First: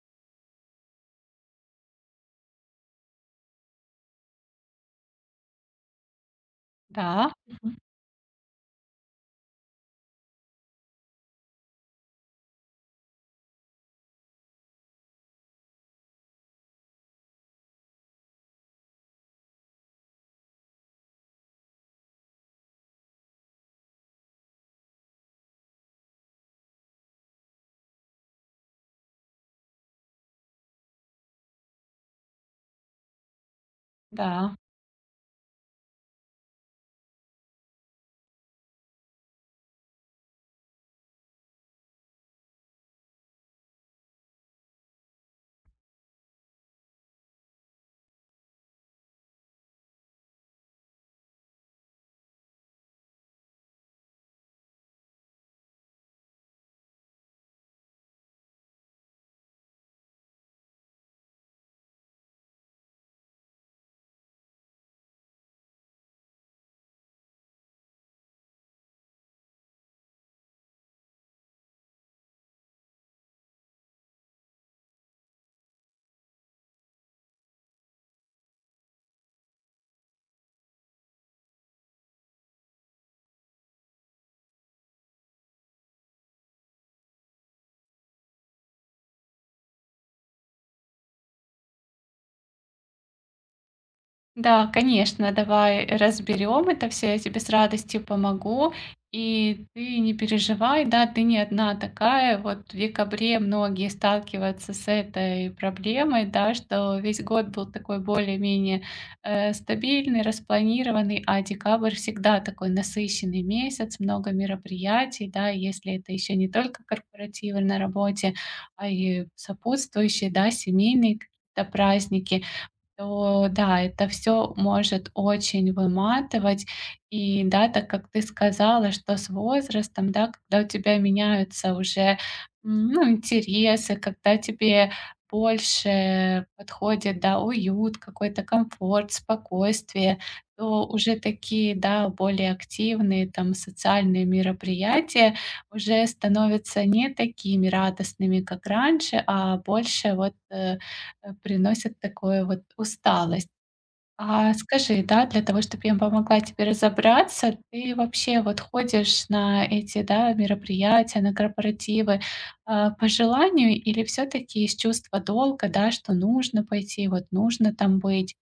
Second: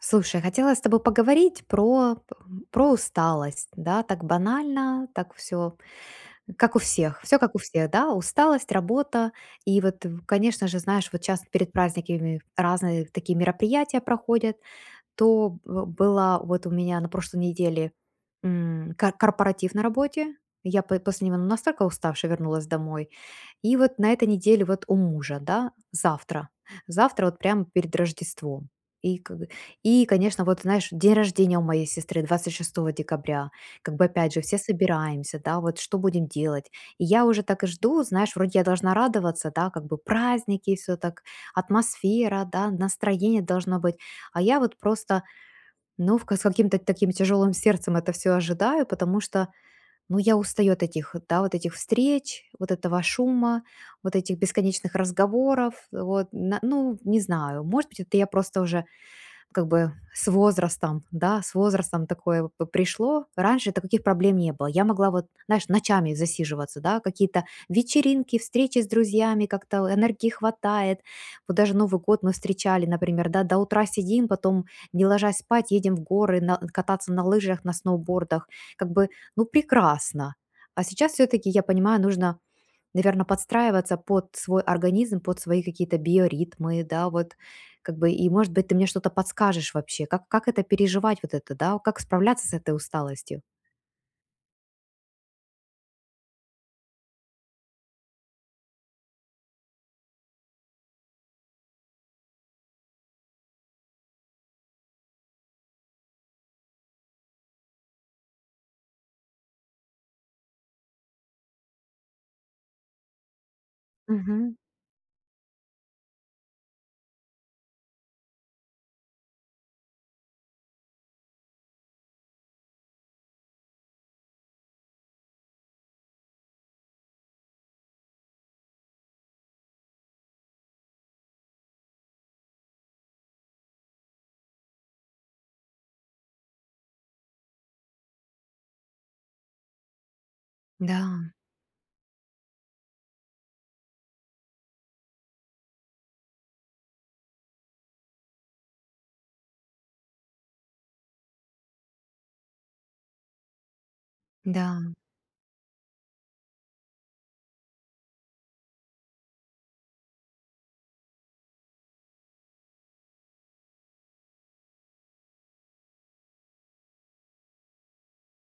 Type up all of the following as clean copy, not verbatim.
Слушай, хотела с тобой поговорить про усталость, да, так банально, так все, как у всех, Да, все как у всех, да, усталость, работа, и вот, конечно же, знаешь, вот часто перед праздниками разные такие мероприятия проходят, было вот у меня на прошлой неделе, корпоратив на работе, я после него настолько уставшая вернулась домой, и вот на этой неделе вот у мужа, да, завтра. Завтра вот прямо перед Рождеством. И, как бы- и, конечно, вот, знаешь, день рождения у моей сестры 26 декабря. Как бы, опять же, да, все собираемся, да, вот что будем делать. И я уже так и жду, знаешь, вроде я должна радоваться, да, как бы праздники, все так, атмосфера, да, настроение должно быть. А я вот просто, ну, с каким-то таким тяжелым сердцем это все ожидаю, потому что, ну, я устаю от этих, да, вот этих встреч, вот этого шума, вот этих бесконечных разговоров, вот, ну, не знаю, может быть, это я просто уже как бы с возрастом, да, с возрастом такое пришло. Раньше таких проблем не было. Я могла вот, знаешь, ночами засиживаться, да, какие-то вечеринки, встречи с друзьями, как-то энергии хватает. Вот даже Новый год мы встречали, например, да, до утра сидим, потом не ложась спать, едем в горы, кататься на лыжах, на сноубордах. Как бы, ну, прекрасно. А сейчас все-таки, я понимаю, нужно, наверное, подстраиваться под свой организм, под свои какие-то биоритмы, да, вот как бы. И, может быть, ты мне что-то подскажешь вообще, как это переживать вот это, да, как справляться с этой усталостью? да, конечно, давай разберем это все, я тебе с радостью помогу. И ты не переживай, да, ты не одна такая. Вот в декабре многие сталкиваются с этой проблемой, да, что весь год был такой более-менее стабильный, распланированный, а декабрь всегда такой насыщенный месяц, много Мгм. мероприятий, да, если это еще не только корпоративы на работе, а и сопутствующие, да, семейные какие-то праздники. То да, это все может очень выматывать. И да, так как ты сказала, что с возрастом, да, когда у тебя меняются уже, ну, интересы, когда тебе больше подходит, да, уют, какой-то комфорт, спокойствие, то уже Да, такие, да, более активные там социальные мероприятия уже становятся не такими радостными, как раньше, а больше вот, приносят такое вот усталость. А да. скажи, да, для того, чтобы я помогла тебе разобраться, ты вообще вот ходишь на эти, да, мероприятия, на корпоративы, а, по желанию или все таки из чувства долга, да, что нужно пойти, вот нужно там быть?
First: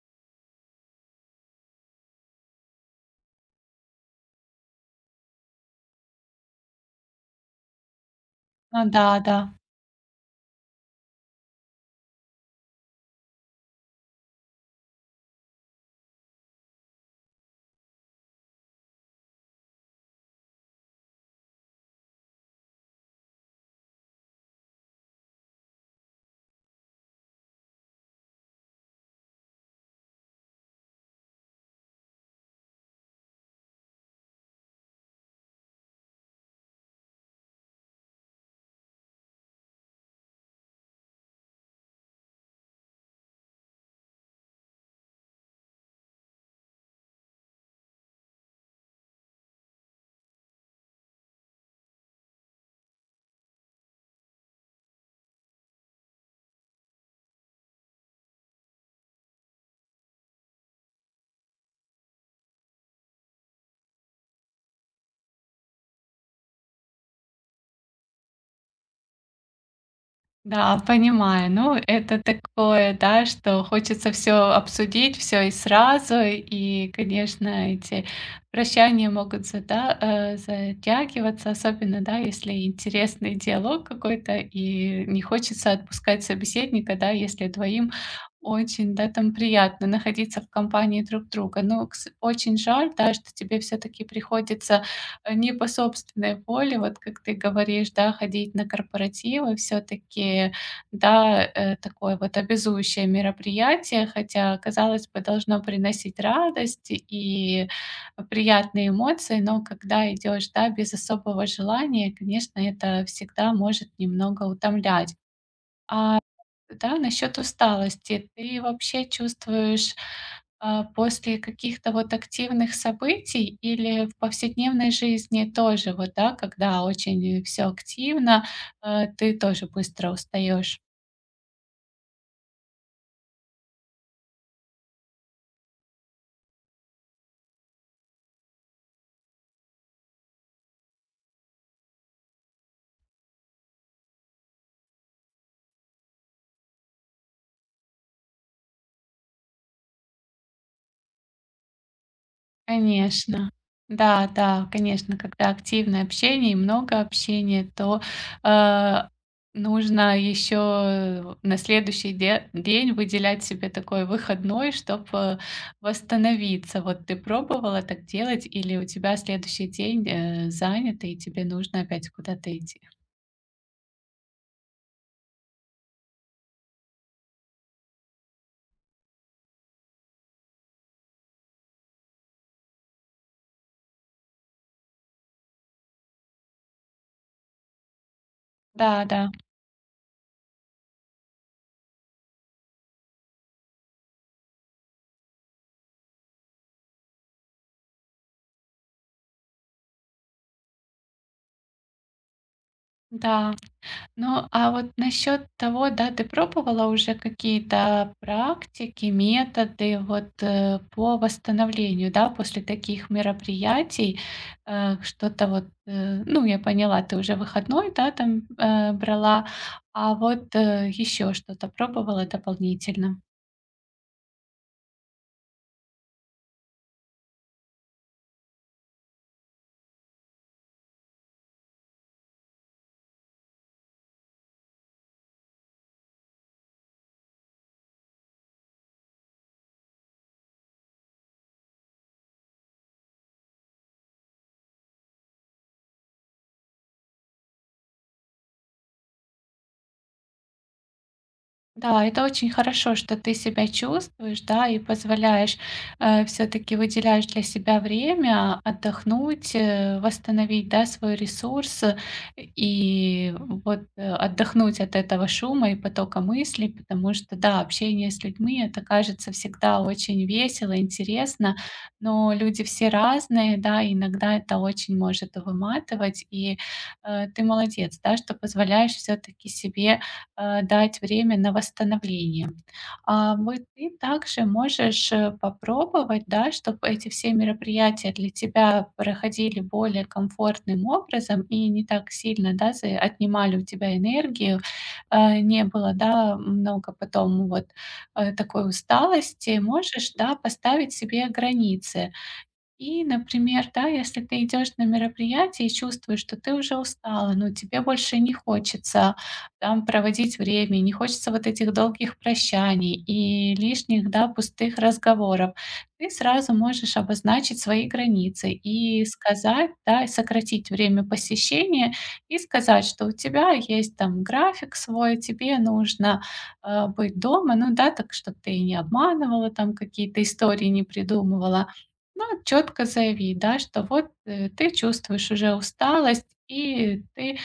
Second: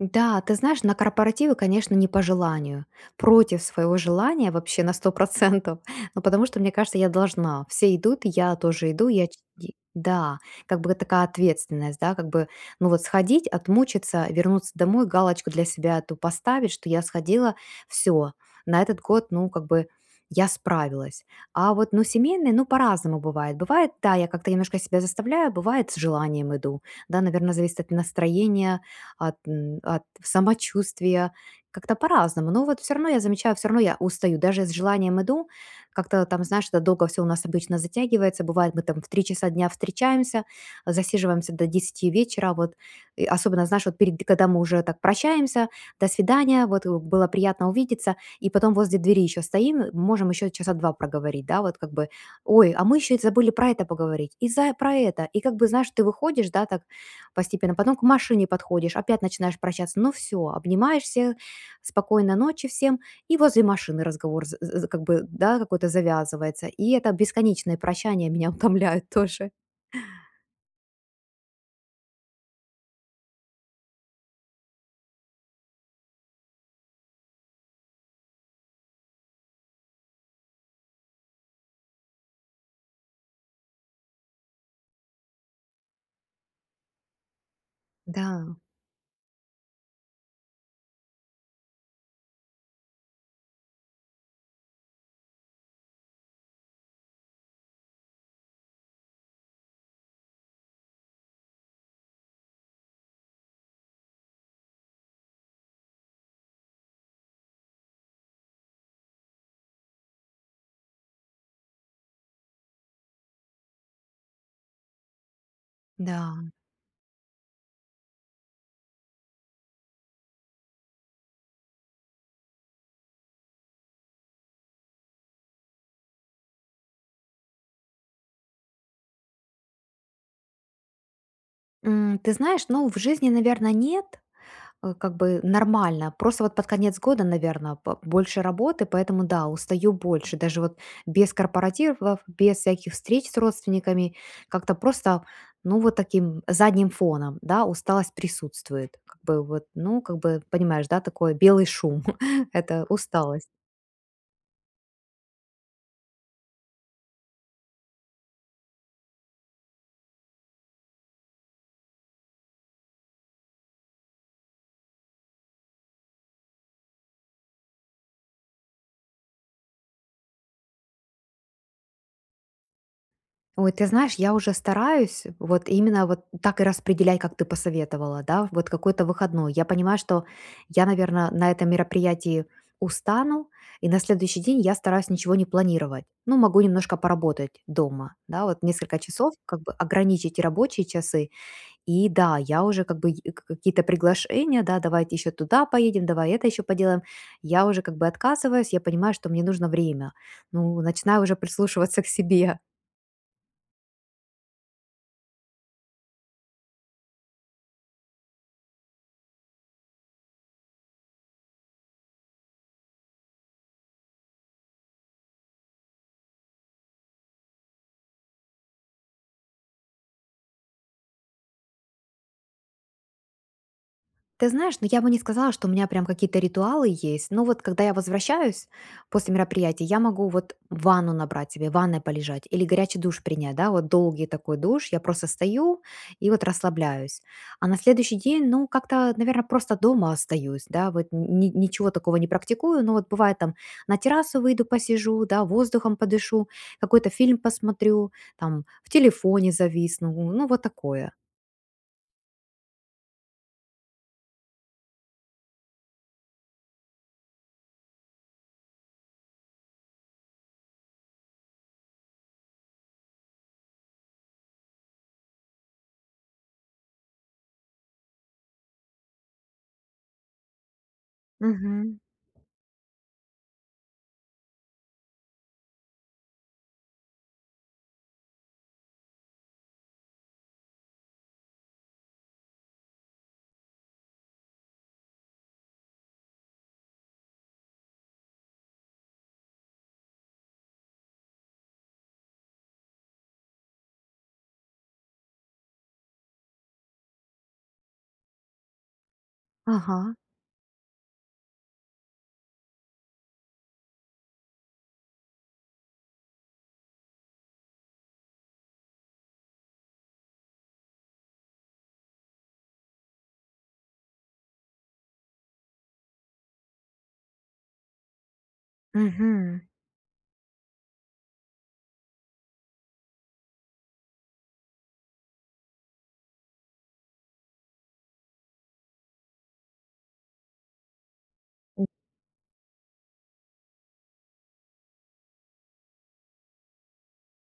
Да, ты знаешь, на корпоративы, конечно, не по желанию. Против своего желания вообще на 100%. Ну, потому что, мне кажется, я должна. Все идут, и я Ну тоже да, иду. Да. Да, как бы такая ответственность, да, как бы, ну вот сходить, отмучиться, вернуться домой, галочку для себя эту поставить, что я сходила, все, на этот год, ну, как бы я справилась. А вот, ну, семейные, ну, по-разному бывает. Бывает, да, я как-то немножко себя заставляю, бывает, с желанием иду. Да, наверное, зависит от настроения, от, от самочувствия, как-то по-разному. Но вот все равно я замечаю, все равно я устаю. Даже с желанием иду, как-то там, знаешь, это долго все у нас обычно затягивается. Бывает, мы там в 3 часа дня встречаемся, засиживаемся до 10 вечера. Вот. И особенно, знаешь, вот перед, когда мы уже так прощаемся, до свидания, вот, было приятно увидеться. И потом возле двери еще стоим, можем еще часа два проговорить, да, вот как бы, ой, а мы еще и забыли про это поговорить, и за, про это. И как бы, знаешь, ты выходишь, да, так постепенно. Потом к машине подходишь, опять начинаешь прощаться. Ну, все обнимаешься, спокойной ночи всем, и возле машины разговор, з з как бы, да, какой-то завязывается. И это бесконечное прощание меня утомляет тоже. Да, понимаю. Ну, это такое, да, что хочется все обсудить, все и сразу. И, конечно, эти прощания могут затягиваться, особенно, да, если интересный диалог какой-то, и не хочется отпускать собеседника, да, если двоим Да, очень, да, там приятно находиться в компании друг друга. Но кс очень жаль, да, что тебе все таки приходится э, не по собственной воле, вот как ты говоришь, да, ходить на корпоративы все таки да, такое вот обязующее мероприятие, хотя, казалось бы, должно приносить радость и приятные эмоции, но когда идешь, да, без особого желания, конечно, это всегда может немного утомлять. А да. да, насчет усталости. Ты вообще чувствуешь, а, после каких-то вот активных событий или в повседневной жизни тоже вот, да, когда очень все активно, ты тоже быстро устаешь? Ты знаешь, ну, в жизни, наверное, нет. Как бы нормально. Просто вот под конец года, наверное, больше работы, поэтому да, устаю больше. Даже вот без корпоративов, без всяких встреч с родственниками, как-то просто, ну, вот таким задним фоном, да, усталость присутствует. Как бы вот, ну, как бы, понимаешь, да, такой белый шум. Это усталость. Конечно. Да, да, конечно, когда активное общение и много общения, то, э, нужно еще на следующий де день выделять себе такой выходной, чтобы восстановиться. Вот ты пробовала так делать или у тебя следующий день, занят и тебе нужно опять куда-то идти? Ой, ты знаешь, я уже стараюсь вот именно вот так и распределять, как ты посоветовала, да, вот какой-то выходной. Я понимаю, что я, наверное, на этом мероприятии устану, и на следующий день я стараюсь ничего не планировать. Ну, могу немножко поработать дома, да, вот несколько Да, да, часов, как бы ограничить и рабочие часы. И да, я уже как бы и какие-то приглашения, да, давайте еще туда поедем, давай это еще поделаем. Я уже как бы отказываюсь, я понимаю, что мне нужно время. Ну, начинаю уже прислушиваться к себе. да. Ну, а вот насчет того, да, ты пробовала уже какие-то практики, методы вот по восстановлению, да, после таких мероприятий, что-то вот, ну, я поняла, ты уже выходной, да, там брала, а вот еще что-то пробовала дополнительно? Ты знаешь, ну я бы не сказала, что у меня прям какие-то ритуалы есть. Но вот когда я возвращаюсь после мероприятия, я могу вот ванну набрать себе, в ванной полежать или горячий душ принять, да, вот долгий такой душ, я просто стою и вот расслабляюсь. А на следующий день, ну, как-то, наверное, просто дома остаюсь, да, вот ничего такого не практикую, но вот бывает там на террасу выйду, посижу, да, воздухом подышу, какой-то фильм посмотрю, там в телефоне зависну, ну, вот такое. Да, это очень хорошо, что ты себя чувствуешь, да, и позволяешь, все-таки выделяешь для себя время отдохнуть, восстановить, да, свой ресурс, и вот, отдохнуть от этого шума и потока мыслей, потому что, да, общение с людьми- это кажется всегда очень весело, интересно, Мгм. но люди все разные, да, и иногда это очень может выматывать, и, ты молодец, да, что позволяешь все-таки себе дать время на восстановление. А, вот ты также можешь, попробовать, да, чтобы эти все мероприятия для тебя проходили более комфортным образом и не так сильно, да, за отнимали у тебя энергию, не было, да, много потом вот, такой усталости. Можешь, Ага. да, поставить себе границы. И, например, да, если ты идешь на мероприятие и чувствуешь, что ты уже устала, но тебе больше не хочется там проводить время, не хочется вот этих долгих прощаний и лишних, да, пустых разговоров, ты сразу можешь обозначить свои границы и Мгм. сказать, да, и сократить время посещения и сказать, что у тебя есть там график свой, тебе нужно быть дома, ну да, так что ты не обманывала там какие-то истории, не придумывала. Ну, четко заяви, да, что вот, ты чувствуешь уже усталость, и ты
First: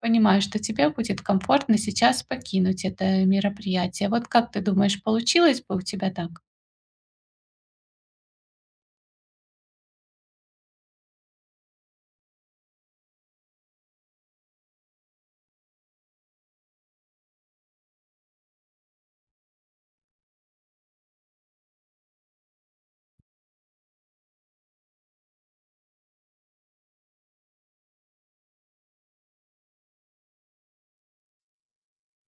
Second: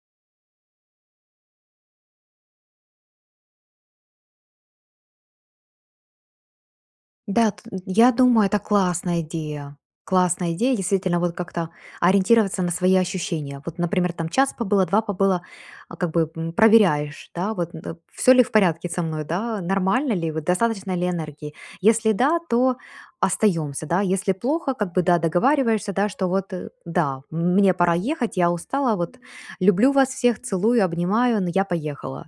понимаешь, что тебе будет комфортно сейчас покинуть это мероприятие. Вот как ты думаешь, получилось бы у тебя так? Да, т я думаю, это классная идея. Классная идея, действительно, вот как-то ориентироваться на свои ощущения. Вот, например, там час побыла, 2 побыла, а, как бы, проверяешь, да, вот, все ли в порядке со мной, да, нормально ли, вот достаточно ли энергии. Если да, то остаемся, да, если плохо, как бы, да, договариваешься, да, что вот, да, мне пора ехать, я устала, вот, люблю вас всех, целую, обнимаю, но я поехала.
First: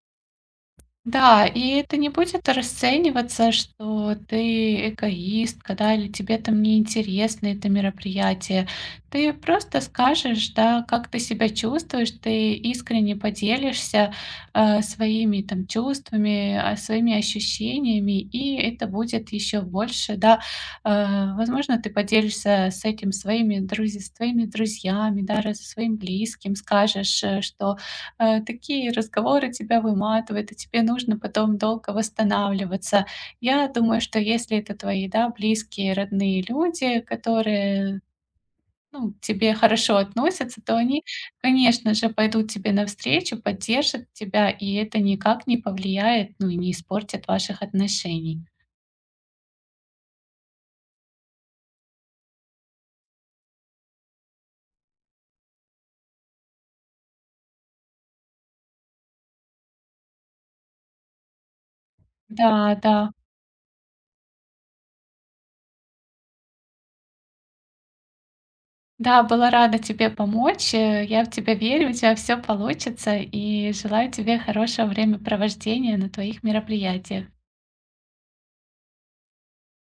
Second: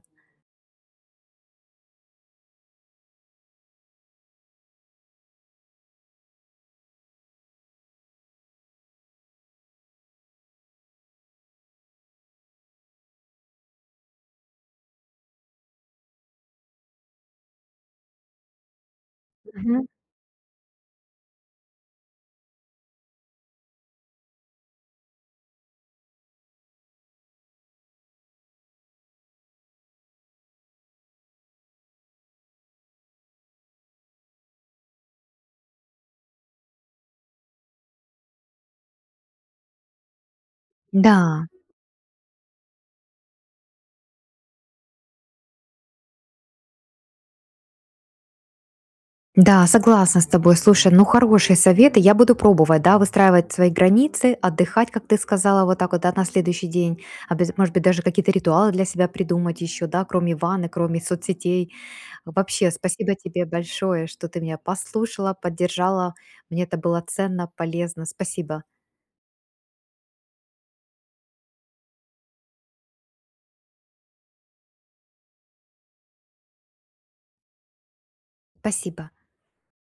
Да, и это не будет расцениваться, что ты эгоистка, да, или тебе там неинтересно это мероприятие. Ты просто скажешь, да, как ты себя чувствуешь, ты искренне поделишься своими там чувствами, а, своими ощущениями, и это будет еще Мгм. больше, да. Возможно, ты поделишься с этим своими друзьями, даже со своим близким, скажешь, что такие разговоры тебя выматывают, и тебе нужно потом долго восстанавливаться. Я думаю, что если это твои, да, близкие, родные люди, которые, ну, к тебе хорошо относятся, то они, Да. конечно же, пойдут тебе навстречу, поддержат тебя, и это никак не повлияет, ну, и не испортит ваших отношений. Да, согласна с тобой. Слушай, ну, хорошие советы. Я буду пробовать, да, выстраивать свои границы, отдыхать, как ты сказала, вот так вот, да, на следующий день. А без, может быть, даже какие-то ритуалы для себя придумать еще, да, кроме ванны, кроме соцсетей. Вообще, Да, да. спасибо тебе большое, что ты меня послушала, поддержала. Мне это было ценно, полезно. Спасибо. Да, была рада тебе помочь. Я в тебя верю, у тебя все получится, и желаю тебе хорошего времяпровождения на твоих мероприятиях. Спасибо.